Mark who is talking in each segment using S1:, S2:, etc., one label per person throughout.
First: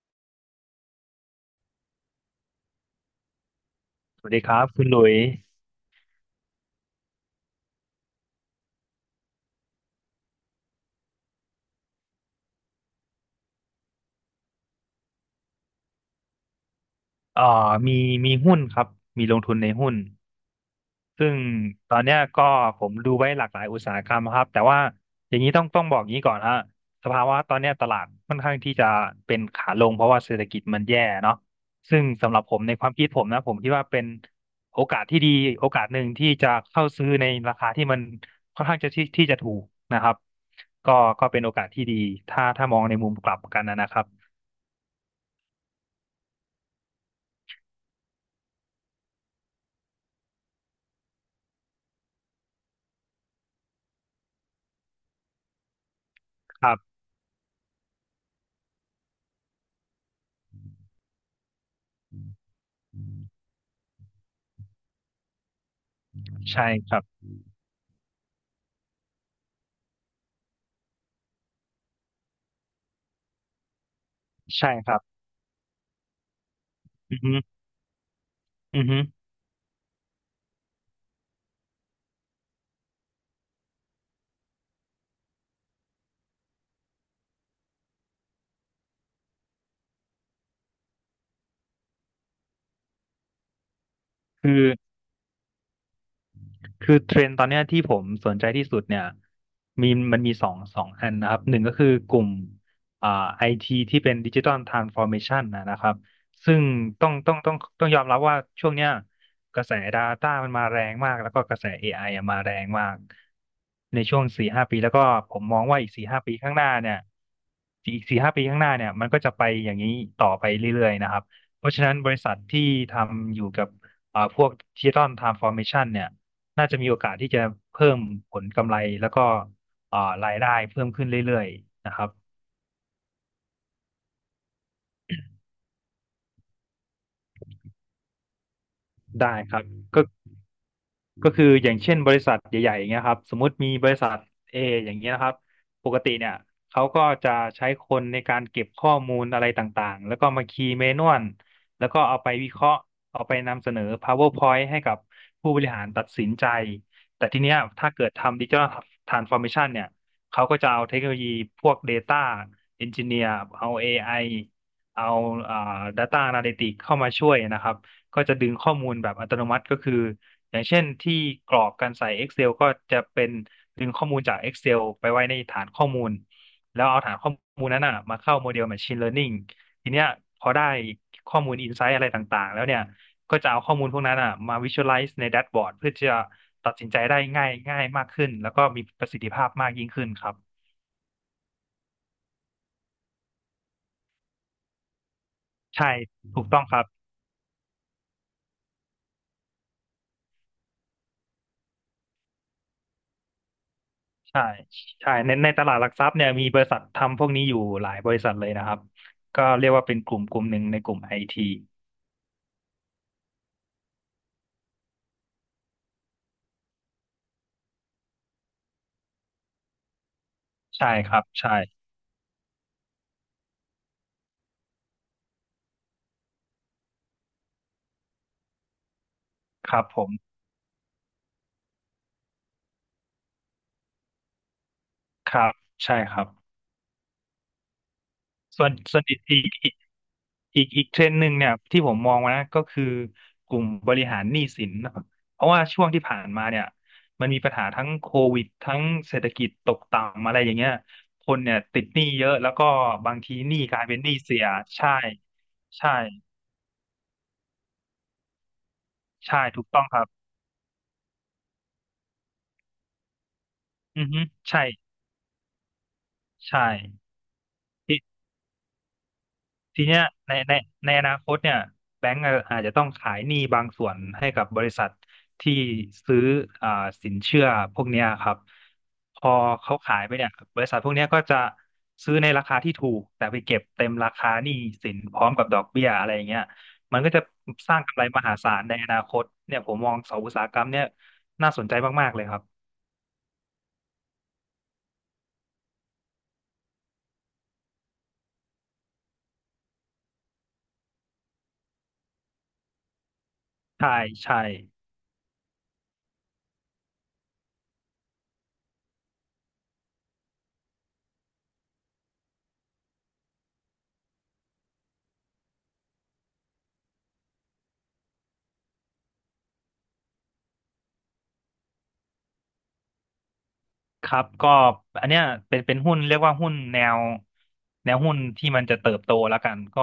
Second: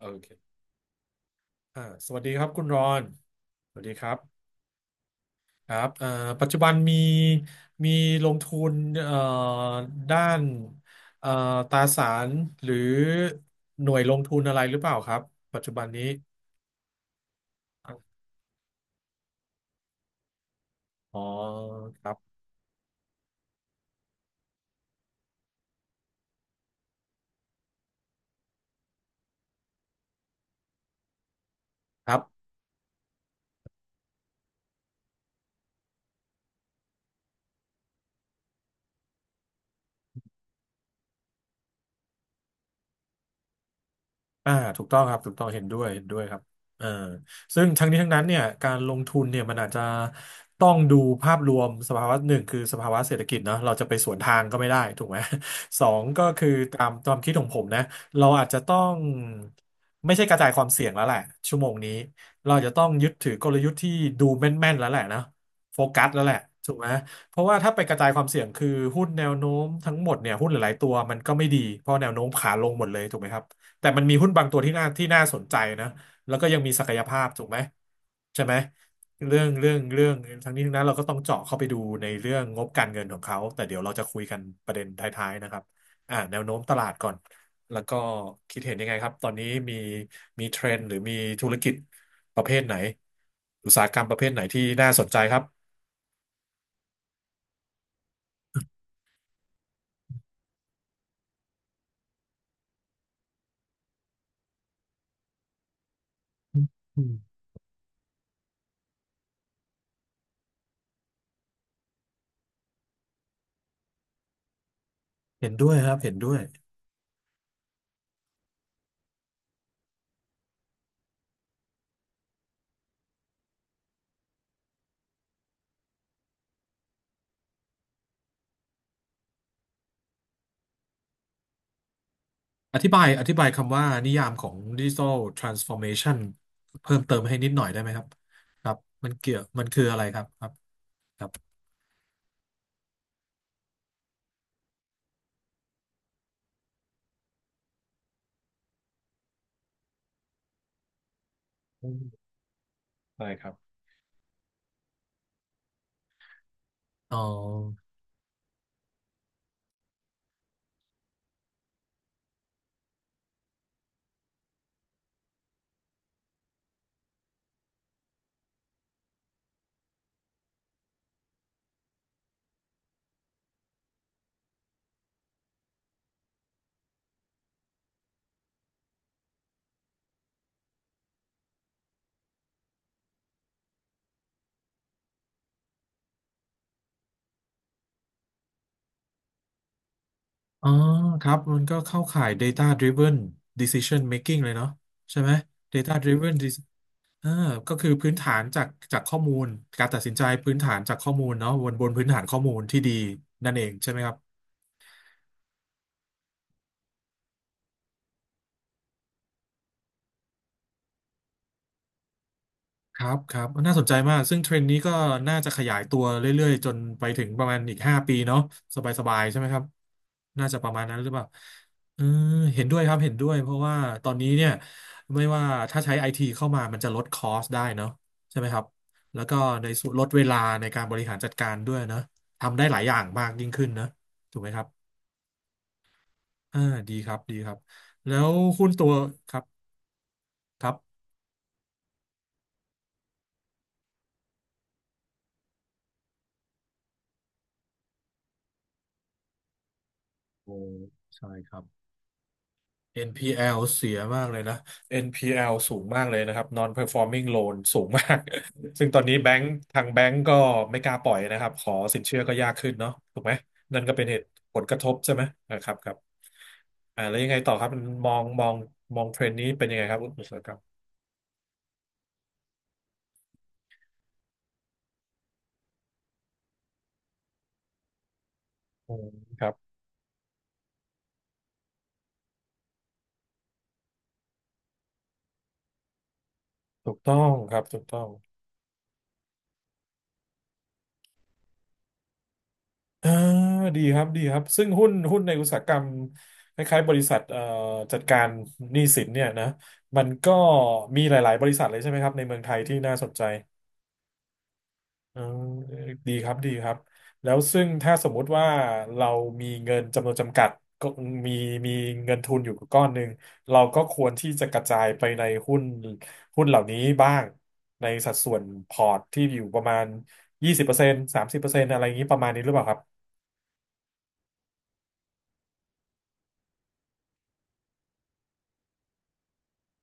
S1: โอเคสวัสดีครับคุณรอนสวัสดีครับ
S2: สวัสดีครับคุณหลุย
S1: ครับปัจจุบันมีลงทุนเอ่อด้านเอ่อตราสารหรือหน่วยลงทุนอะไรหรือเปล่าครับ ปัจจุบันนี้
S2: เอ่อมีมีหุ้นครับมีลงทุนในหุ้น
S1: อ๋อ
S2: ซึ่งตอ
S1: ค
S2: น
S1: รั
S2: เนี้
S1: บ
S2: ยก็ผมดูไว้หลากหลายอุตสาหกรรมครับแต่ว่าอย่างนี้ต้องบอกอย่างนี้ก่อนฮะสภาวะตอนเนี้ยตลาดค่อนข้างที่จะเป็นขาลงเพราะว่าเศรษฐกิจมันแย่เนาะซึ่ง
S1: ครั
S2: สำหรับ
S1: บ
S2: ผมในความคิดผมนะผมคิดว่าเป็นโอกาสที่ดีโอกาสหนึ่งที่จะเข้าซื้อในราคาที่มันค่อนข้างจะที่จะถูกนะครับก็ก็เป็นโอกาสที่ดีถ้ามองในมุมกลับกันนะครับ
S1: อ่าถูกต้องครับถูกต้องเห็นด้วยเห็นด้วยครับเออซึ่งทั้งนี้ทั้งนั้นเนี่ยการลงทุนเนี่ยมันอาจจะต้องดูภาพรวมสภาวะหนึ่งคือสภาวะเศรษฐกิจเนาะเราจะไปสวนทางก็ไม่ได้ถูกไหม สองก็คือ
S2: ครั
S1: ตาม
S2: บ
S1: ความคิดของผมนะเราอาจจะต้องไม่ใช่กระจายความเสี่ยงแล้วแหละชั่วโมงนี้เราจะต้องยึดถือกลยุทธ์ที่ดูแม่นๆแล้วแหละนะโฟกัสแล้วแหละ
S2: ใช่
S1: ถูกไหม
S2: ครับ
S1: เพราะว่าถ้าไปกระจายความเสี่ยงคือหุ้นแนวโน้มทั้งหมดเนี่ยหุ้นหลายๆตัวมันก็ไม่ดี เพราะแนวโน้มขาลงหมดเลยถูกไหมครับ แต่มันมีหุ้นบางตัว
S2: ใช่
S1: ที่น่า
S2: ครับ
S1: ที่น่าสนใจนะแล้วก็ยังมีศักย
S2: อื
S1: ภา
S2: อ
S1: พ
S2: ฮึ
S1: ถูกไหมใช่ไหม
S2: อือฮึ
S1: เรื่องทั้งนี้ทั้งนั้นเราก็ต้องเจาะเข้าไปดูในเรื่องงบการเงินของเขาแต่เดี๋ยวเราจะคุยกันประเด็นท้ายๆนะครับแนวโน้มตลาดก่อนแล้วก็คิดเห็นยังไงครับตอนนี้มีมีเทรนด์หรือมีธุรกิจประเภทไหนอุตสาหกรรมประเภทไหน
S2: คือ
S1: ที่น่าสนใจครับ
S2: คือเทรนด์ตอนเนี้ยที่ผมสนใจที่สุดเนี่ยมีมันมีสองอันนะครับหนึ่งก็คือกลุ่มอ่าไอทีที่เป็นดิจิ t a ลทรานส์ฟอร์เมชันนะครับซึ่ง
S1: อื
S2: ต้องต้
S1: ม
S2: องต้องต้องยอมรับว่าช่วงเนี้ยกระแส Data มันมาแรงมากแล้วก็กระแส AI อไออะมาแรงมากในช่วงสี่ห้าปีแล้วก็ผม
S1: เห็น
S2: มอง
S1: ด้วย
S2: ว่า
S1: ค
S2: อีก
S1: รับ
S2: สี่
S1: เห็น
S2: ห้า
S1: ด้
S2: ปี
S1: วย
S2: ข้างหน้าเนี่ยอีกสี่ห้าปีข้างหน้าเนี่ยมันก็จะไปอย่างนี้ต่อไปเรื่อยๆนะครับเพราะฉะนั้นบริษัทที่ทำอยู่กับพวกดิจิตอลทรานส์ฟอร์เมชันเนี่ย น่าจะมีโอกาสที่จะเพิ่มผลกำไรแล้วก็อ่ารายได้เพิ่มขึ้นเรื่อยๆนะครับ
S1: อธิบายคำว่านิยามของดิจิ t a ลทรานส์ฟอร์เมชันเพิ่มเติมให้นิดหน่อยได้ไหมครับครับมันเกี่
S2: ได้
S1: ยว
S2: ครั
S1: มั
S2: บ
S1: นคืออะ
S2: ก็
S1: ไรครับครับครั
S2: ก็
S1: บ
S2: คืออย่างเช่นบริษัทใหญ่ๆอย่างเงี้ยครับสมมุติมีบริษัท A อย่างเงี้ยนะครับปกติเนี่ยเขาก็จะใช้คนในการเก็บข้อมูลอะไรต่างๆแล้วก็มาคีย์เมนวลแล้
S1: อื
S2: วก็
S1: ม
S2: เอาไปวิเคราะห์เอา
S1: ได้
S2: ไป
S1: ครับ
S2: นำเสนอ PowerPoint ให้กับผู้บริหารตัดสินใจ
S1: อ๋อ
S2: แต่ทีเนี้ยถ้าเกิดทำดิจิ a l Transformation เมชันเนี่ยเขาก็จะเอาเทคโนโลยีพวก Data Engineer เอา AI เอาอ่า Data Analytics เข้ามาช่วยนะครับก็จะดึงข้อมูลแบบอัตโนมัติก็คือ อย่างเช่นที่กรอกการใส่ Excel กเซลก็จะเป็นดึงข้อมูลจาก Excel ไปไว้ในฐานข้อมูลแล้วเอาฐานข้อมูลนั้นน่ะมาเข้าโมเดล Machine Learning ทีเนี้ยพอได้ข้อมูล Insight อะไรต่างๆแล้วเนี่ยก็จะเอาข้อมูลพวกนั้นอ่ะมา Visualize ในแดชบอร์ดเพื่อจะตัดสินใจได้ง่ายง่ายมากขึ้นแล้วก็มีประสิทธิภาพมากยิ่งขึ้นครับ
S1: อ๋อครับมันก็เข้าข่าย Data Driven Decision Making เลยเนาะใช่ไหม
S2: ใช่
S1: Data Driven
S2: ถูกต้อ
S1: Dec-
S2: งครับ
S1: เออก็คือพื้นฐานจากจากข้อมูลการตัดสินใจพื้นฐานจากข้อมูลเนาะบนบนพื้นฐานข้อมูลที่ดีนั่นเองใช่ไหมครับ
S2: ใช่ใช่ในตลาดหลักทรัพย์เนี่ยมีบริษัททำพวกนี้อยู่หลายบริษัทเลยนะครับก็เรียกว่าเป็นกลุ่มกลุ่มหนึ่งในกลุ่มไอที
S1: ครับครับน่าสนใจมากซึ่งเทรนด์นี้ก็น่าจะขยายตัวเรื่อยๆจนไปถึงประมาณอีก5 ปีเนาะสบายๆใช่ไหมครับน่าจะประมาณ
S2: ใช่
S1: นั้นหรื
S2: ค
S1: อเป
S2: รับ
S1: ล่า
S2: ใช่
S1: เออเห็นด้วยครับเห็นด้วยเพราะว่าตอนนี้เนี่ยไม่ว่าถ้าใช้ไอทีเข้ามามันจะลดคอสได้เนาะใช่ไหมครับแล้วก็ใน
S2: ครับ
S1: ส่วน
S2: ผ
S1: ลด
S2: ม
S1: เวลาในการบริหารจัดการด้วยเนาะทำได้หลายอย่างมากยิ่งขึ้นนะถูกไหมครับ
S2: ครับใช่ครับ
S1: อ่าดีครับดีครับแล้ว
S2: ส่
S1: คุ
S2: ว
S1: ณ
S2: น
S1: ตัว
S2: ส่วนอีก
S1: ค
S2: อี
S1: รับ
S2: กอีกอี
S1: ค
S2: ก
S1: รั
S2: อีกเทร
S1: บ
S2: นด์หนึ่งเนี่ยที่ผมมองว่านะก็คือกลุ่มบริหารหนี้สินนะครับเพราะว่าช่วงที่ผ่านมาเนี่ยมันมีปัญหาทั้งโควิดทั้งเศรษฐกิจตกต่ำอะไรอ
S1: โอ้
S2: ย่างเงี้ยค
S1: ใช่
S2: น
S1: ค
S2: เนี่ย
S1: รับ
S2: ติดหนี้เยอะแล้วก็บางทีห
S1: NPL
S2: นี้กลาย
S1: เสี
S2: เป็
S1: ย
S2: นหนี้
S1: มาก
S2: เสี
S1: เลย
S2: ย
S1: นะ
S2: ใช่
S1: NPL สูง
S2: ใช่
S1: มากเลยนะครับ Non-performing loan สูงมาก ซึ่งตอนนี้แบง
S2: ใช่
S1: ค์
S2: ถูก
S1: ทา
S2: ต้อง
S1: ง
S2: ค
S1: แบ
S2: รับ
S1: งค์ก็ไม่กล้าปล่อยนะครับขอสินเชื่อก็ยากขึ้นเนาะถูกไหมนั่นก็
S2: อื
S1: เป็น
S2: อ
S1: เห
S2: ฮึ
S1: ตุผ
S2: ใช่
S1: ลกระทบใช่ไหมนะครับครับ
S2: ใช่
S1: แล้วยังไงต่อครับมันมองเทรนด์นี้เป็นยัง
S2: ที
S1: ไงค
S2: เนี้
S1: รับ
S2: ย
S1: อุต
S2: ใน
S1: สาหกร
S2: ใน
S1: รม
S2: ในอนาคตเนี่ยแบงก์อะอาจจะต้องขายหนี้บางส่วนให้กับบริษัทที่ซื้ออ่าสินเชื่อพวกเนี้ยครับ
S1: อืม
S2: พอ
S1: ครับ
S2: เขาขายไปเนี่ยบริษัทพวกเนี้ยก็จะซื้อในราคาที่ถูกแต่ไปเก็บเต็มราคาหนี้สินพร้อมกับดอกเบี้ยอะไรอย่างเงี้ย
S1: ถู
S2: มั
S1: ก
S2: นก็
S1: ต้อ
S2: จะ
S1: งครับ
S2: ส
S1: ถู
S2: ร้าง
S1: ก
S2: กำ
S1: ต้อ
S2: ไร
S1: ง
S2: มหาศาลในอนาคตเนี่ยผมมองสองอุตสาหกรรมเนี่ยน่าสนใจมากๆเลยครับ
S1: อ่าดีครับดีครับซึ่งหุ้นในอุตสาหกรรมคล้ายๆบริษัทจัดการหนี้สินเนี่ยนะมันก็มีหลายๆบริษัทเลยใช่ไหมครับในเมืองไทยที่น่าสนใจ
S2: ใช่ใช่
S1: อ่าดีครับดีครับแล้วซึ่งถ้าสมมุติว่าเรามีเงินจำนวนจำกัดก็มีมีเงินทุนอยู่ก้อนหนึ่งเราก็ควรที่จะกระจายไปในหุ้นเหล่านี้บ้างในสัดส่วนพอร์ตที่อยู่ประมาณ20%30%อะไรอย่างนี้ประมาณนี้หรือเปล่าครับ
S2: ครับก็อันเนี้ยเป็นหุ้นเรียกว่าหุ้นแนวหุ้นที่มันจะเติบโตแล้วกันก็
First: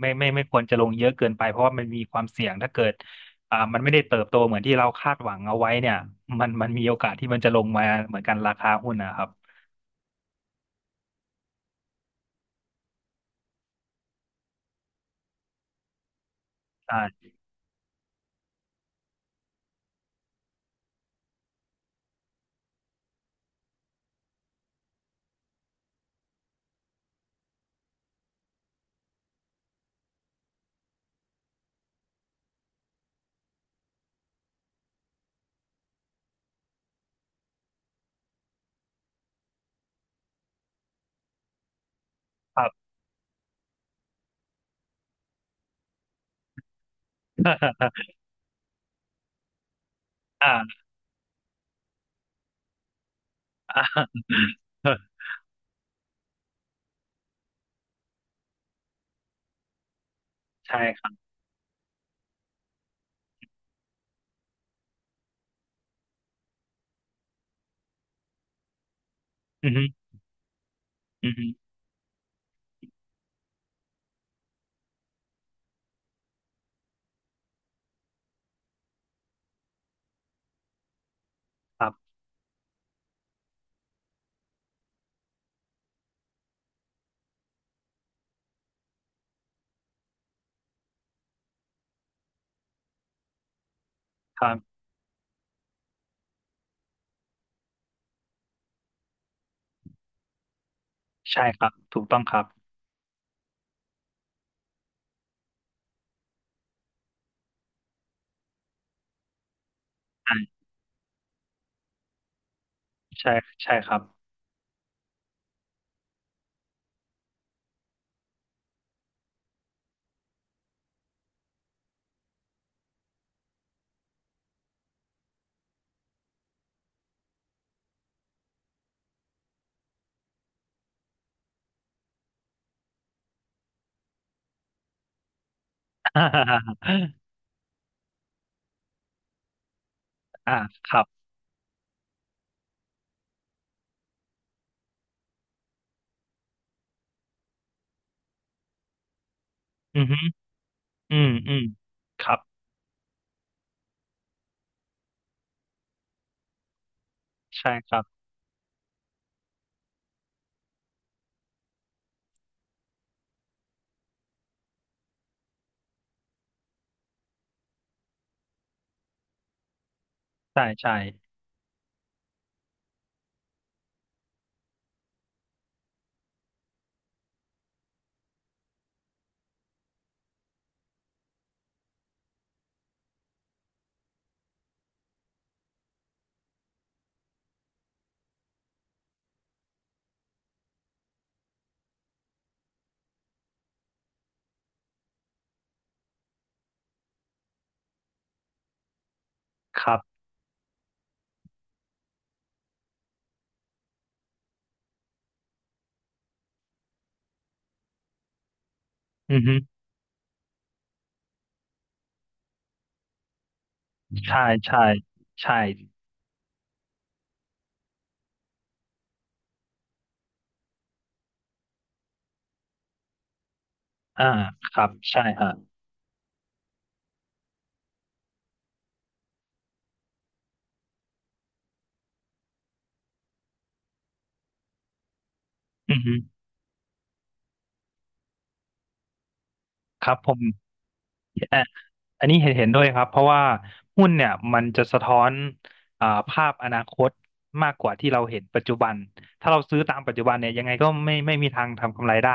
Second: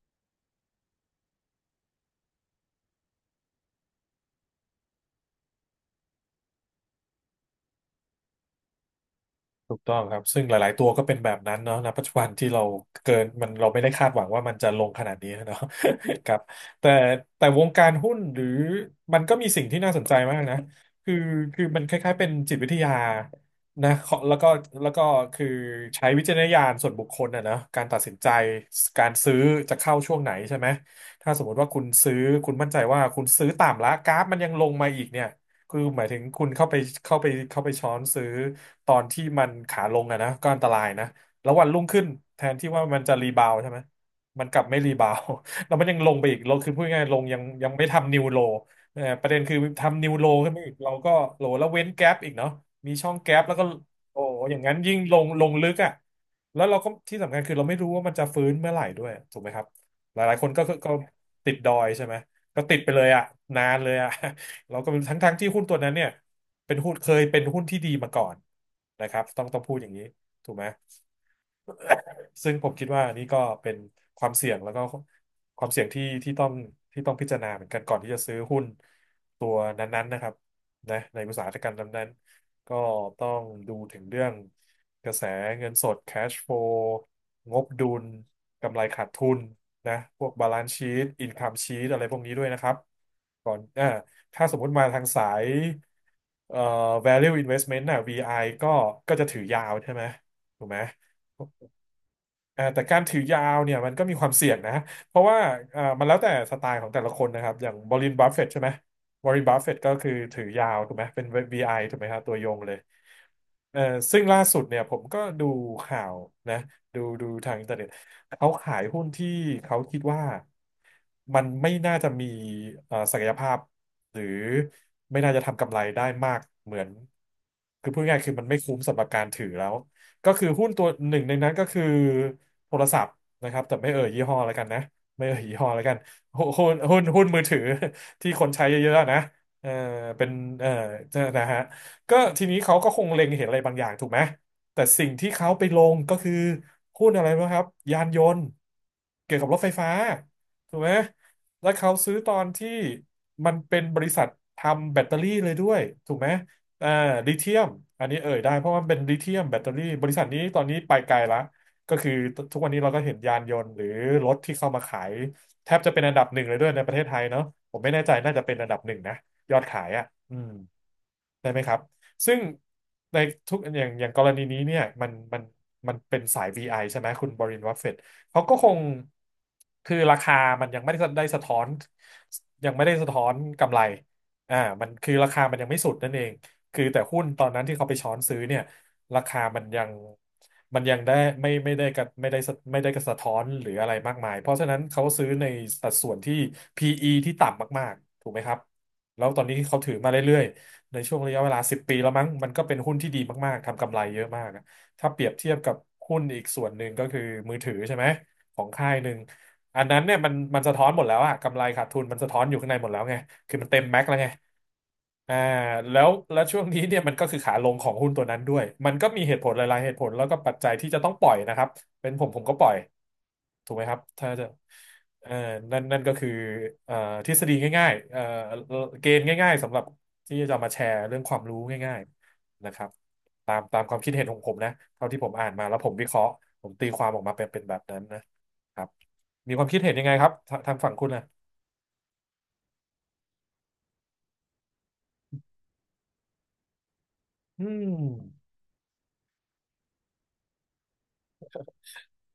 S2: ไม่ควรจะลงเยอะเกินไปเพราะว่ามันมีความเสี่ยงถ้าเกิดมันไม่ได้เติบโตเหมือนที่เราคาดหวังเอาไว้เนี่ยมันมีโอกาสที่มันจะลงมาเหมือนกันราคาหุ้นนะครับ
S1: ถูกต้องครับซึ่งหลายๆตัวก็เป็นแบบนั้นเนาะณปัจจุบันที่เราเกินมันเราไม่ได้คาดหวังว่ามันจะลงขนาดนี้เนาะ ครับแต่
S2: อ่า
S1: แต่วงการหุ้นหรือมันก็มีสิ่งที่น่าสนใจมากนะคือคือมันคล้ายๆเป็นจิตวิทยานะขอแล้วก็แล้วก็คือใช้วิจารณญาณส่วนบุคคลอะนะการตัดสินใจการซื้อจะเข้าช่วงไหนใช่ไหมถ้าสมมติว่าคุณซื้อคุณมั่นใจว่าคุณซื้อต่ำแล้วกราฟมันยังลงมาอีกเนี่ย คือหมายถึงคุณเข้าไปช้อนซื้อตอนที่มันขาลงอะนะก็อันตรายนะแล้ววันรุ่งขึ้นแทน
S2: ครั
S1: ที่
S2: บ
S1: ว่ามันจะรีบาวด์ใช่ไหมมันกลับไม่รีบาวด์ แล้วมันยังลงไปอีกลงคือพูดง่ายๆลงยังยังไม่ ทำนิวโลประเด็นคือทำนิวโลขึ้นมาอีก
S2: อ่า
S1: เราก็โลแล้วเว้นแก๊ปอีกเนาะมีช่องแก๊ปแล้วก็โอ้ อย่างนั้นยิ่ง
S2: อ่า
S1: ลงลงลึกอะแล้วเราก็ที่สำคัญคือเราไม่รู้ว่ามันจะฟื้นเมื่อไหร่ด้วยถูกไหมครับหลายๆคนก็ก็
S2: ใช่
S1: ก็
S2: ครับ
S1: ติดดอยใช่ไหมก็ติดไปเลยอะนานเลยอะ เราก็เป็นทั้งที่หุ้นตัวนั้นเนี่ยเป็นหุ้นเคยเป็นหุ้นที่ดีมาก่อนนะครับต้อง
S2: อื
S1: พู
S2: อ
S1: ด
S2: ฮึ
S1: อย่างนี้ถูกไหม
S2: อือฮึ
S1: ซึ่งผมคิดว่าอันนี้ก็เป็นความเสี่ยงแล้วก็ความเสี่ยงที่ต้องที่ต้องพิจารณาเหมือนกันก่อนที่จะซื้อหุ้นตัวนั้นๆนะครับนะในอุตสาหกรรม
S2: ครั
S1: นั้น
S2: บ
S1: ๆก็ต้องดูถึงเรื่องกระแสเงินสด cash flow งบดุลกำไรขาดทุนนะพวก balance sheet income sheet อะไรพวกนี้ด้วยนะครับก่อนอ่า
S2: ค
S1: ถ้า
S2: รั
S1: สมมุติ
S2: บ
S1: มาทางสายเอ่อ value investment น่ะ VI ก็ก็จะถือยาวใช่ไหมถูกไหม
S2: ใช่ครับถูกต้องครับ
S1: อ่าแต่การถือยาวเนี่ยมันก็มีความเสี่ยงนะเพราะว่าอ่ามันแล้วแต่สไตล์ของแต่ละคนนะครับอย่างวอร์เรนบัฟเฟตใช่ไหมวอร์เรนบัฟเฟตก็คือ
S2: อ่
S1: ถือ
S2: า
S1: ยาวถูกไหมเป็น VI ถูกไหมครับตัวยงเลย
S2: ใช่ใช่
S1: เอ่อ
S2: ครับ
S1: ซึ่งล่าสุดเนี่ยผมก็ดูข่าวนะดูทางอินเทอร์เน็ตเขาขายหุ้นที่เขาคิดว่ามันไม่น่าจะมีศักยภาพหรือไม่น่าจะทำกำไรได้มากเหมือนคือพูดง่ายๆคือมันไม่คุ้มสำหรับการถือแล้ว ก็คือหุ้นตัวหนึ่งในนั้นก็คือโทรศัพท์นะครับแต่ไม่เอ่ยยี่ห้อแล้วกันนะไม่เอ่ยยี่ห้อแล้วกันหุ้นหุ้น หุ้นมือถือ ที่คนใช้เยอะๆนะเออเป็น
S2: อ่า
S1: เออ
S2: ครับ
S1: นะฮะก็ทีนี้เขาก็คงเล็งเห็นอะไรบางอย่างถูกไหมแต่สิ่งที่เขาไปลงก็คือหุ้นอะไรนะครับยานยนต์เกี่ยวกับรถไฟฟ้า
S2: อือฮึ
S1: ถูกไหม
S2: อืมอืม
S1: แล้วเขาซื้อ
S2: ค
S1: ต
S2: รั
S1: อ
S2: บ
S1: นที่มันเป็นบริษัททำแบตเตอรี่เลยด้วยถูกไหม อ่าลิเธียม
S2: ใช่ครั
S1: อั
S2: บ
S1: นนี้เอ่ยได้เพราะว่าเป็นลิเธียมแบตเตอรี่บริษัทนี้ตอนนี้ไปไกลละก็คือทุกวันนี้เราก็เห็นยานยนต์หรือรถที่เข้ามาขายแทบจะเป็นอันดับหนึ่งเลยด้วยในประเทศไทยเนาะผมไม่แน่ใจน่าจะเป็นอันดับหนึ่งนะยอดขายอ่ะอืม
S2: ใช่ใช่
S1: ได้ไหมครับ ซึ่งในทุกอย่างอย่างกรณีนี้เนี่ยมันมันเป็นสาย VI ใช่ไหมคุณบรินวัฟเฟตเขาก็คงคือราคามันยังไม่ได้สะท้อนยังไม่ได้สะท้อนกำไรอ่ามันคือราคามันยังไม่สุดนั่นเอง คือแต่หุ้นตอนนั้นที่เขาไปช้อนซื้อเนี่ยราคามันยังมันยังได้ไม่ได้กับไม่ได้สะไม่ได้กระสะท้อนหรืออะไรมากมายเพราะฉะนั้นเขาซื้อในสัดส่วนที่ PE ที่ต่ำมากๆถูกไหมครับแล้วตอนนี้เขา
S2: ค
S1: ถือ
S2: รั
S1: มา
S2: บ
S1: เรื่อย ในช่วงระยะเวลา10 ปีแล้วมั้งมันก็เป็นหุ้นที่ดีมากๆทำกำไรเยอะมากอะถ้าเปรียบเทียบกับหุ้นอีกส่วนหนึ่งก็คือมือถือใช่ไหมของค่ายหนึ่ง
S2: อือฮึ
S1: อันนั้นเนี่ยมันสะท้อนหมดแล้วอะกำไรขาดทุนมันสะท้อนอยู่ข้างในหมดแล้วไงคือมันเต็มแม็กซ์แล้วไง
S2: ใช่ใช่
S1: อ่า
S2: ใช่
S1: แล้วช่วงนี้เนี่ยมันก็คือขาลงของหุ้นตัวนั้นด้วยมันก็มีเหตุผลหลายๆเหตุผลแล้วก็ปัจจัยที่จะต้องปล่อยนะครับ เป็นผมก็ปล่อยถูกไหมครับ
S2: อ่า
S1: ถ้าจะ
S2: ครับใช่
S1: เอ่อ
S2: ฮะ
S1: นั่นก็คือเอ่อทฤษฎีง่ายๆเกณฑ์ง่ายๆสำหรับที่จะมาแชร์เรื่องความรู้ง่ายๆนะครับตามความคิดเห็นของผมนะเท่าที่ผมอ่านมาแล้วผม
S2: อือ
S1: วิเค
S2: ฮึ
S1: ราะห์ผมตีความออกมาเป็นเป็นแบบนั้นนะครับมีความคิดเห็นยัง
S2: ค
S1: ไง
S2: รับ
S1: ครั
S2: ผ
S1: บ
S2: ม
S1: ทางฝั่งคุณนะ
S2: อ่ะอันนี้เห็นด้วยครับเพราะว่าหุ้นเนี่ยมันจะสะท้อนภาพอนาคต
S1: อื
S2: มาก
S1: ม
S2: กว่าที่เราเห็นปัจจุบันถ้าเราซื้อตามปัจจุบันเนี่ยยังไงก็ไม่มีทางทำกำไรได้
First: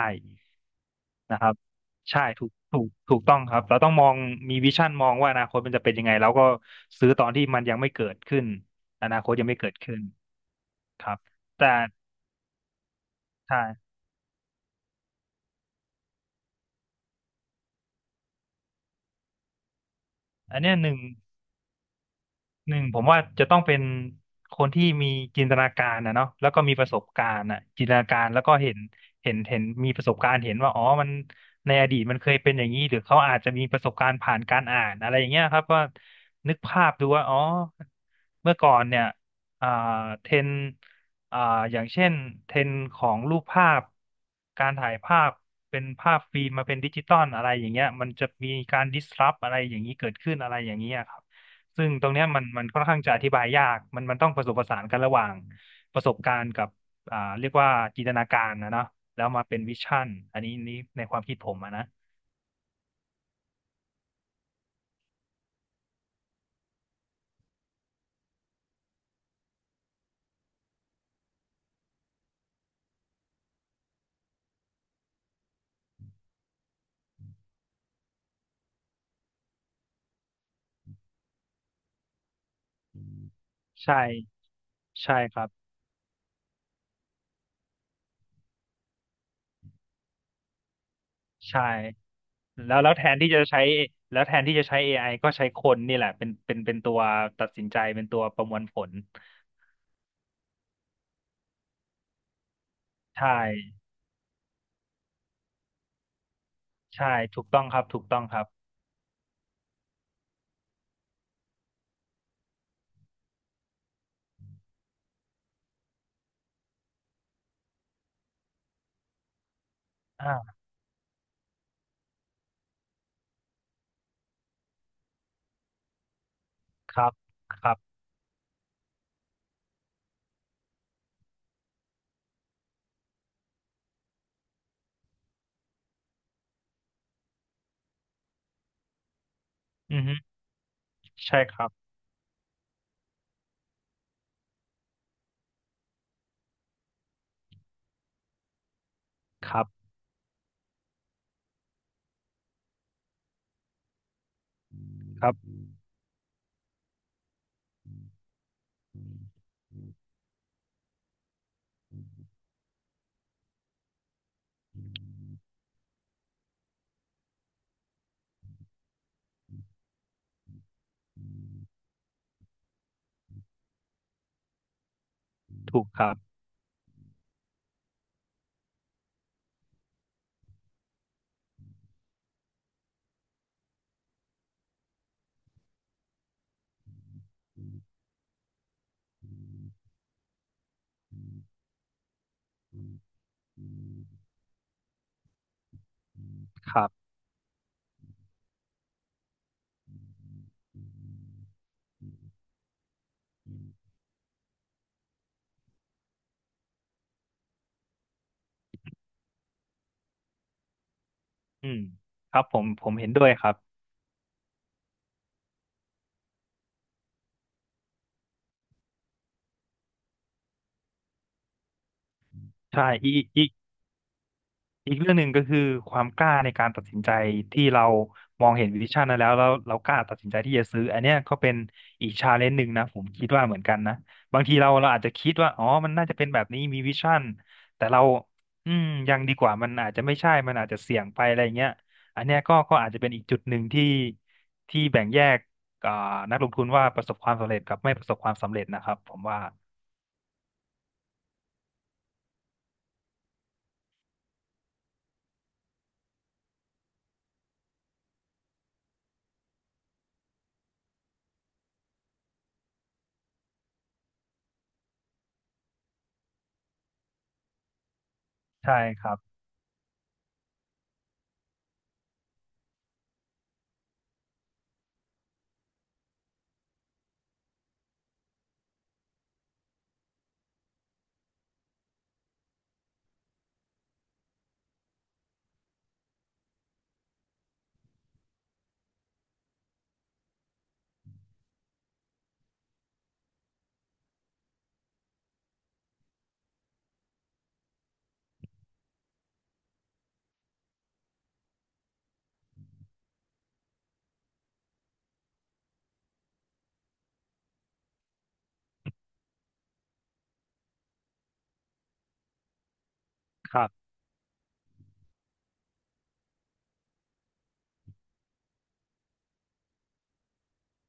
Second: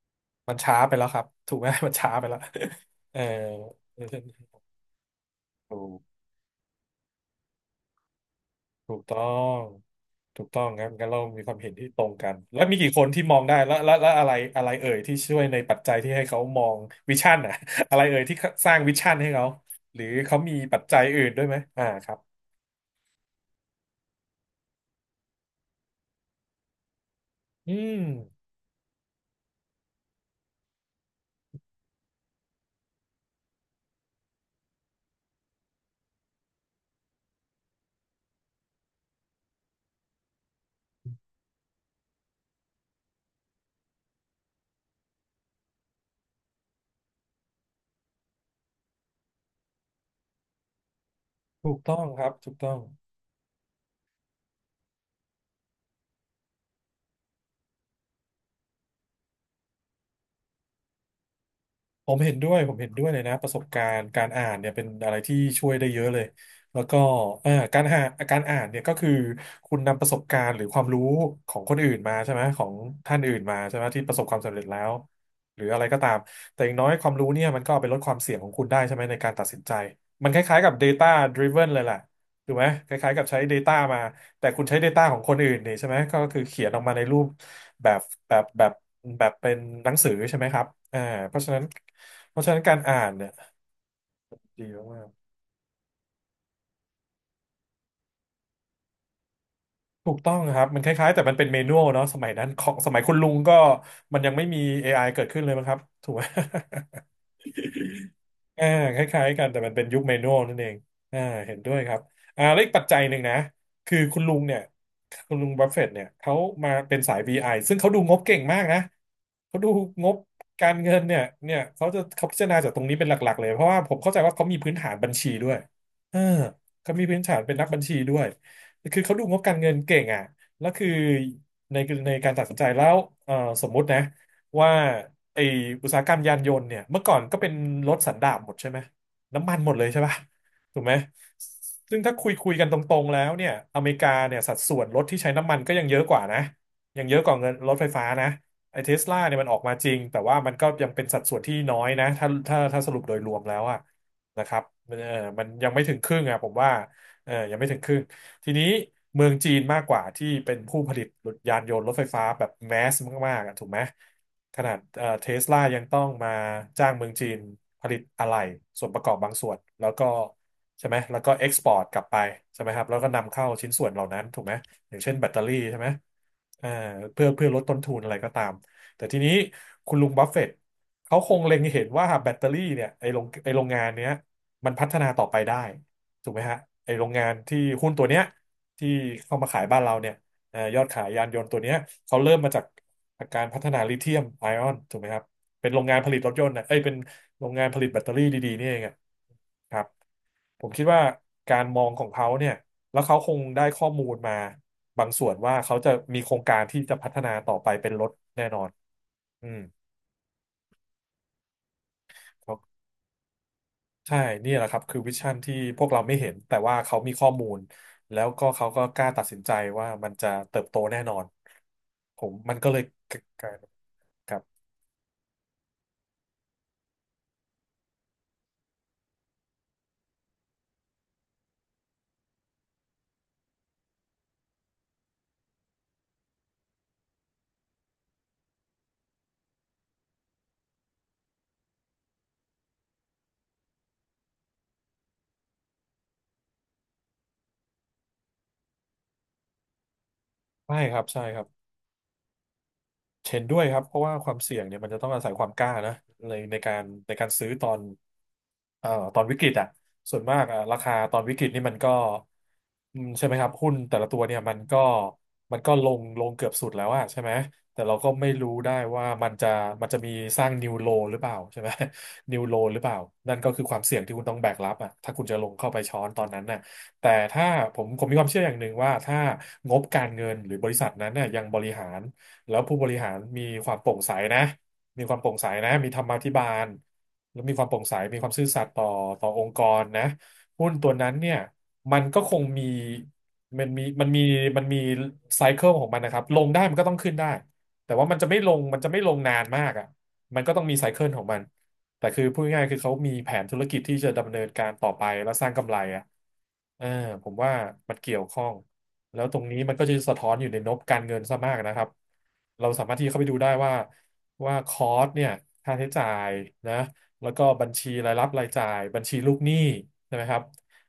S1: มันช้าไปแล้วครับ
S2: นะครั
S1: ถู
S2: บ
S1: กไหม มันช้า
S2: ใช่
S1: ไปแล้ว
S2: ถูกถูก
S1: เอ
S2: ถู
S1: อ
S2: กต้องครับเราต้องมองมีวิชั่นมองว่าอนาคตมัน
S1: ถู
S2: จะเป็น
S1: ก
S2: ยังไงแล้วก็ซื้อตอนที่มันยังไม่เกิดขึ้น
S1: ถูก
S2: อ
S1: ต้
S2: นา
S1: อ
S2: คตยังไม่
S1: ง
S2: เกิดขึ้น
S1: ถูกต้องครับ
S2: ค
S1: งั้น
S2: รั
S1: เรา
S2: บ
S1: มีความเห็น
S2: แต่
S1: ที่ตรงกัน แล้วมีกี่คนที่มองได้
S2: ใช่
S1: แล้วอะไรอะไรเอ่ยที่ช่วยในปัจจัยที่ให้เขามองวิชั่นอะ อะไรเอ่ยที่สร้างวิชั่นให้เขาหรือเขามี
S2: อันเนี้ย
S1: ปัจ
S2: หนึ่
S1: จั
S2: ง
S1: ยอื่นด้วยไหมอ่าครับ
S2: ผมว่าจะต้องเป็นคนที่มีจินตนาการนะเนาะแล้วก็มีประสบการณ์อ่ะ
S1: อื
S2: จินต
S1: ม
S2: นาการแล้วก็เห็นมีประสบการณ์เห็นว่าอ๋อมันในอดีตมันเคยเป็นอย่างนี้หรือเขาอาจจะมีประสบการณ์ผ่านการอ่านอะไรอย่างเงี้ยครับว่านึกภาพดูว่าอ๋อเมื่อก่อนเนี่ยอ่าเทรนด์อ่าอย่างเช่นเทรนด์ของรูปภาพการถ่ายภาพเป็นภาพฟิล์มมาเป็นดิจิตอลอะไรอย่างเงี้ยมันจะมีการดิสรัปอะไรอย่างนี้เกิดขึ้นอะไรอย่างเงี้ยครับ
S1: ถูก
S2: ซึ่ง
S1: ต้อง
S2: ตรง
S1: ค
S2: เนี้ย
S1: รับ
S2: มัน
S1: ถูก
S2: มัน
S1: ต้อง
S2: ค่อนข้างจะอธิบายยากมันต้องผสมผสานกันระหว่างประสบการณ์กับเรียกว่าจินตนาการนะเนาะแล้วมาเป็นวิชั่นอันนี้นี่ในความคิดผมอะนะ
S1: ผมเห็นด้วย ผมเห็นด้วยเลยนะประสบการณ์การอ่านเนี่ยเป็นอะไรที่ช่วยได้เยอะเลยแล้วก็การหาการอ่านเนี่ยก็คือคุณนำประสบการณ์หรือความรู้ของคนอื่นมาใช่ไหมของท่านอื่นมาใช่ไหมที่ประสบความสำเร็จแล้วหรืออะไรก็ตามแต่อย่างน้อยความรู้เนี่ยมันก็เอาไปลดความเสี่ยงของคุณได้ใช่ไหมในการตัดสินใจมันคล้ายๆกับ Data Driven เลยแหละถูกไหมคล้ายๆกับใช้ Data
S2: ใช่
S1: มาแต่คุณใช้ Data ข
S2: ใช่
S1: องค
S2: ค
S1: น
S2: รั
S1: อื่
S2: บ
S1: นนี่ใช่ไหมก็คือเขียนออกมาในรูป แบบแบบแบบเป็นหนังสือใช่ไหมครับอ่าเพราะฉะ
S2: ใช่
S1: นั้นเพราะฉะนั้นกา
S2: แล้
S1: ร
S2: วแล้ว
S1: อ่า
S2: แท
S1: น
S2: น
S1: เนี่
S2: ที่
S1: ย
S2: จะใช้แล้วแทนที่จะ
S1: ดี
S2: ใช้
S1: มา
S2: AI
S1: ก
S2: ก็ใช้คนนี่แหละเป็นตัวตัดสินใจเป็นตัวประมวลผล
S1: ๆถูกต้องครับมันคล้ายๆแต่มันเป็นเมนูเนาะสมัยนั้นของสมัยคุณลุ
S2: ใช่
S1: งก็มันยังไม่มี AI เกิดขึ้นเลยมั้งครับถูกไหม
S2: ใช่ถูกต้องครับ.ถูกต้องครับ
S1: อ่าคล้ายๆกันแต่มันเป็นยุคเมนูนั่นเองอ่าเห็นด้วยครับอ่าแล้วอีกปัจจัยหนึ่งนะคือคุณลุงเนี่ยคุณลุงบัฟเฟตต์เนี่ยเขามาเป็นสาย BI ซึ่งเขาดูงบเก่งมากนะเขาดูงบ
S2: อ่า
S1: การเงินเนี่ยเขาพิจารณาจากตรงนี้เป็นหลักๆเลยเพราะว่าผมเข้าใจว่าเขามีพื้นฐานบัญชีด้วยเออเขา
S2: ค
S1: มี
S2: รับ
S1: พื้นฐานเป็น
S2: ค
S1: นัก
S2: รั
S1: บั
S2: บ
S1: ญชีด้วยคือเขาดูงบการเงินเก่งอ่ะแล้วคือในในการตัดสินใจแล้วเออสมมุตินะว่า ไออุตสาหกรรมยานยนต์เนี่ยเมื่อก่อนก็เป็นรถสันดาปหมดใช่ไหมน้ำมันหมดเลย
S2: อื
S1: ใช่
S2: อฮึ
S1: ป่ะถูกไหม
S2: ใช่ครับ
S1: ซึ่งถ้าคุยกันตรงๆแล้วเนี่ยอเมริกาเนี่ยสัดส่วนรถที่ใช้น้ำมันก็ยังเยอะกว่านะยังเยอะกว่าเงินรถไฟฟ้านะไอเทสลาเนี่ยมั
S2: ค
S1: นออก
S2: รั
S1: มาจ
S2: บ
S1: ริงแต่ว่ามันก็ยังเป็นสัดส่วนที่น้อยนะถ้าสรุปโดยรวมแล้วอะนะครับมันเออ
S2: ครับ
S1: มันยังไม่ถึงครึ่งอะผมว่า เออยังไม่ถึงครึ่ง ทีนี้เมืองจีนมากกว่าที่เป็นผู้ผลิตยานยนต์รถไฟฟ้าแบบแมสมากๆอะถูกไหมขนาดเทสลายังต้องมาจ้างเมืองจีนผลิตอะไหล่ส่วนประกอบบางส่วนแล้วก็ใช่ไหมแล้วก็เอ็กซ์พอร์ตกลับไปใช่ไหมครับแล้วก็นำเข้าชิ้นส่วนเหล่านั้นถูกไหมอย่างเช่นแบตเตอรี่ใช่
S2: ถู
S1: ไห
S2: ก
S1: ม
S2: ครับ
S1: เอ่อเพื่อลดต้นทุนอะไรก็ตามแต่ทีนี้คุณลุงบัฟเฟตต์เขาคงเล็งเห็นว่าแบตเตอรี่เนี่ยไอโรงงานเนี้ยมันพัฒนาต่อไปได้ ถูกไหมฮะไอโรงงานที่หุ้นตัวเนี้ยที่เข้ามาขายบ้านเราเนี่ยยอดขายยานยนต์ตัวเนี้ยเขาเริ่มมาจากการพัฒนาลิเธียมไอออนถูกไหมครับเป็นโรงงานผลิตรถยนต์นะ
S2: ค
S1: เอ้ย
S2: รั
S1: เป็น
S2: บ
S1: โรงงานผลิตแบตเตอรี่ดีๆนี่เองอะครับผมคิดว่าการมองของเขาเนี่ยแล้วเขาคงได้ข้อมูลมาบางส่วนว่าเขาจะมีโครงการที่จะพัฒนาต่อไปเป็นรถแน่นอนอืม
S2: อืมครับผมเห็นด้วยครับ
S1: ใช่ นี่แหละครับ คือวิชั่นที่พวกเราไม่เห็น แต่ว่าเขามีข้อมูล แล้วก็เขาก็กล้าตัดสินใจว่ามันจะเติบโตแน่นอน ผมมันก็เล
S2: ใช่
S1: ยกลายเป็นครับ
S2: อีกเรื่องหนึ่งก็คือความกล้าในการตัดสินใจที่เรามองเห็นวิชั่นนั้นแล้วเรากล้าตัดสินใจที่จะซื้ออันเนี้ยก็เป็นอีกชาเลนจ์หนึ่งนะผมคิดว่าเหมือนกันนะบางทีเราอาจจะคิดว่าอ๋อมันน่าจะเป็นแบบนี้มีวิชั่นแต่เราอืมยังดีกว่ามันอาจจะไม่ใช่มันอาจจะเสี่ยงไปอะไรเงี้ยอันเนี้ยก็อาจจะเป็นอีกจุดหนึ่งที่แบ่งแยกอ่านักลงทุนว่าประสบความสำเร็จกับไม่ประสบความสำเร็จนะครับผมว่า
S1: ใช่ครับ ใช่ครับ เห็นด้วยครับเพราะว่าความเสี่ยงเนี่ยมันจะต้องอาศัยความกล้านะในการซื้อตอนเอ่อตอนวิกฤตอ่ะส่วนมากอ่ะราคาตอนวิกฤตนี่มันก็อืมใช่ไหมครับหุ้นแต่ละตัวเนี่ยมันก็ลงเกือบสุดแล้วอะใช่ไหมแต่เราก็ไม่รู้ได้
S2: ใช่ค
S1: ว่า
S2: รับ
S1: มันจะมีสร้างนิวโลหรือเปล่าใช่ไหม นิวโลหรือเปล่านั่นก็คือความเสี่ยงที่คุณต้องแบกรับอ่ะถ้าคุณจะลงเข้าไปช้อนตอนนั้นน่ะแต่ถ้าผมมีความเชื่ออย่างหนึ่งว่าถ้างบการเงินหรือบริษัทนั้นเนี่ยยังบริหาร แล้วผู้บริหารมีความโปร่งใสนะมีความโปร่งใสนะมีธรรมาภิบาลแล้วมีความโปร่งใสมีความซื่อสัตย์ต่อองค์กรนะหุ้นตัวนั้นเนี่ยมันก็คงมีมันมีมันมีมันมีไซเคิลของมันนะครับ ลงได้มันก็ต้องขึ้นได้ แต่ว่ามันจะไม่ลงนานมากอ่ะมันก็ต้องมีไซเคิลของมันแต่คือพูดง่ายๆคือเขามีแผนธุรกิจที่จะดำเนินการต่อไปแล้วสร้างกำไรอ่ะเออผมว่ามันเกี่ยวข้อง แล้วตรงนี้มันก็จะสะท้อนอยู่ในงบการเงินซะมากนะครับเราสามารถที่เข้าไปดูได้
S2: ครั
S1: ว่า
S2: บ
S1: คอสเนี่ยค่าใช้จ่ายนะแล้วก็บัญชีรายรับรายจ่ายบัญชีลูกหนี้ใช่ไหมครับ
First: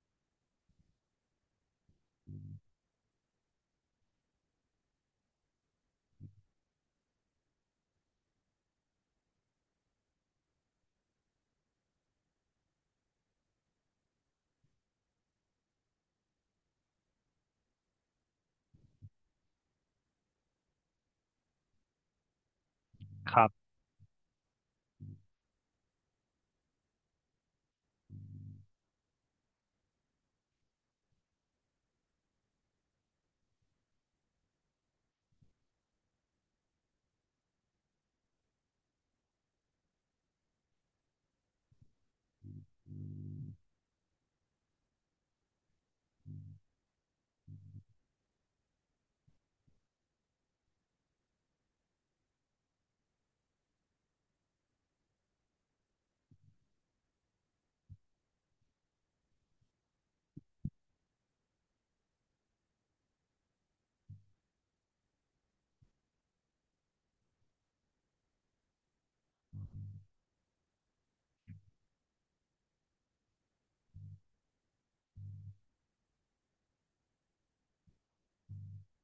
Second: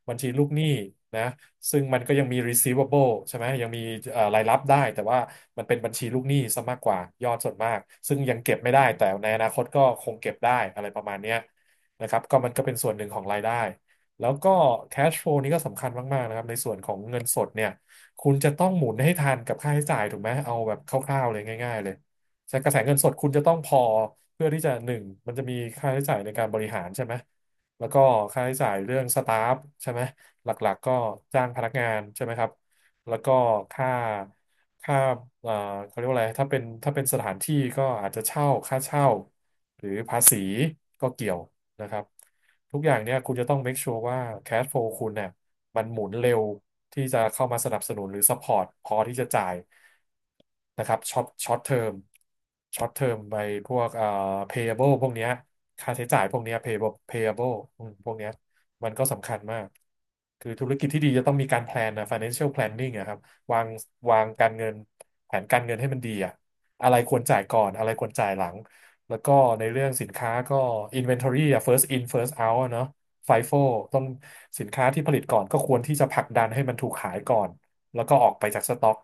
S1: บัญชีลูกหนี้นะซึ่งมันก็ยังมี receivable ใช่ไหมยังมีรายรับได้แต่ว่ามันเป็นบัญชีลูกหนี้ซะมากกว่ายอดส่วนมากซึ่งยังเก็บไม่ได้แต่ในอนาคตก็คงเก็บได้อะไรประมาณเนี้ยนะครับก็มันก็เป็นส่วนหนึ่งของรายได้แล้วก็ cash flow นี่ก็สำคัญมากๆนะครับในส่วนของเงินสดเนี่ย คุณจะต้องหมุนให้ทันกับค่าใช้จ่ายถูกไหมเอาแบบคร่าวๆเลยง่ายๆเลยใช้กระแสเงินสดคุณ
S2: ค
S1: จะ
S2: รั
S1: ต้องพ
S2: บ
S1: อเพื่อที่จะหนึ่งมันจะมีค่าใช้จ่ายในการบริหารใช่ไหมแล้วก็ค่าใช้จ่ายเรื่องสตาฟใช่ไหมหลักๆก็จ้างพนักงานใช่ไหมครับแล้วก็ค่าค่าเอ่อเขาเรียกว่าอะไรถ้าเป็นสถานที่ก็อาจจะเช่าค่าเช่าหรือภาษีก็เกี่ยว นะครับทุกอย่างเนี่ยคุณจะต้อง make sure ว่า cash flow คุณเนี่ยมันหมุนเร็วที่จะเข้ามาสนับสนุนหรือ support พอที่จะจ่ายนะครับช็อตเทอมช็อตเทอมไปพวกpayable พวกเนี้ยค่าใช้จ่ายพวกเนี้ย payable อืมพวกเนี้ยมันก็สำคัญมากคือธุรกิจที่ดีจะต้องมีการ plan นนะ financial planning อะครับวางวางการเงินแผนการเงินให้มันดีอะอะไรควรจ่ายก่อนอะไรควรจ่ายหลัง แล้วก็ในเรื่องสินค้าก็ inventory อะ first in first out อะเนาะ FIFO ต้องสินค้าที่ผลิตก่อนก็ควรที่จะผลักดันให้มันถูกขายก่อนแล้วก็ออกไปจากสต็อก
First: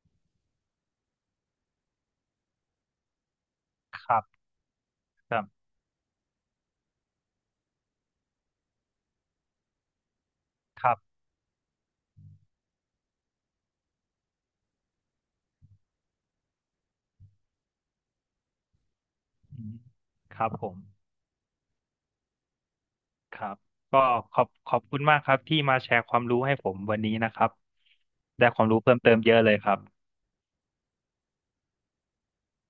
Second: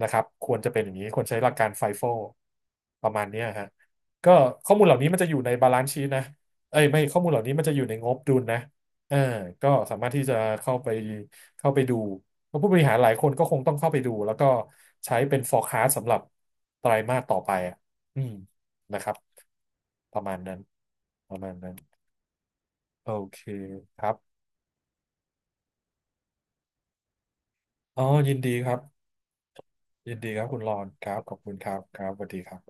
S1: นะครับควรจะเป็นอย่างนี้ควรใช้หลักการ FIFO ประมาณเนี้ยฮะ
S2: ครั
S1: ก็
S2: บ
S1: ข้อมูลเหล่านี้มันจะอยู่ใน
S2: ค
S1: บาลานซ์ชี t นะเอ้ยไม่ข้อมูลเหล่านี้มันจะอยู่ในงบดุลนะเออก็สามารถที่จะเข้าไป
S2: รับ
S1: เข้าไปดูเพราะผู้บริหารหลายคนก็คงต้องเข้าไปดูแล้วก็ใช้เป็น forecast สำหรับไตรมาสต่อไปอะอืมนะครับ
S2: อืม
S1: ประมา
S2: ค
S1: ณ
S2: รับ
S1: นั้น
S2: ผม
S1: ประมาณนั้นโอ
S2: ค
S1: เค
S2: รับ
S1: ค
S2: ก็
S1: รั
S2: ข
S1: บ
S2: อบขอบคุณมากครับที่มาแชร์ความรู้ให้ผมวันนี้นะครับ
S1: อ๋อยิน
S2: ได้
S1: ดี
S2: ควา
S1: ค
S2: ม
S1: รั
S2: รู้
S1: บ
S2: เพิ่มเติมเยอะเลยครับ
S1: ยินดีครับคุณรอนครับขอบคุณครับครับสวัสดีครับ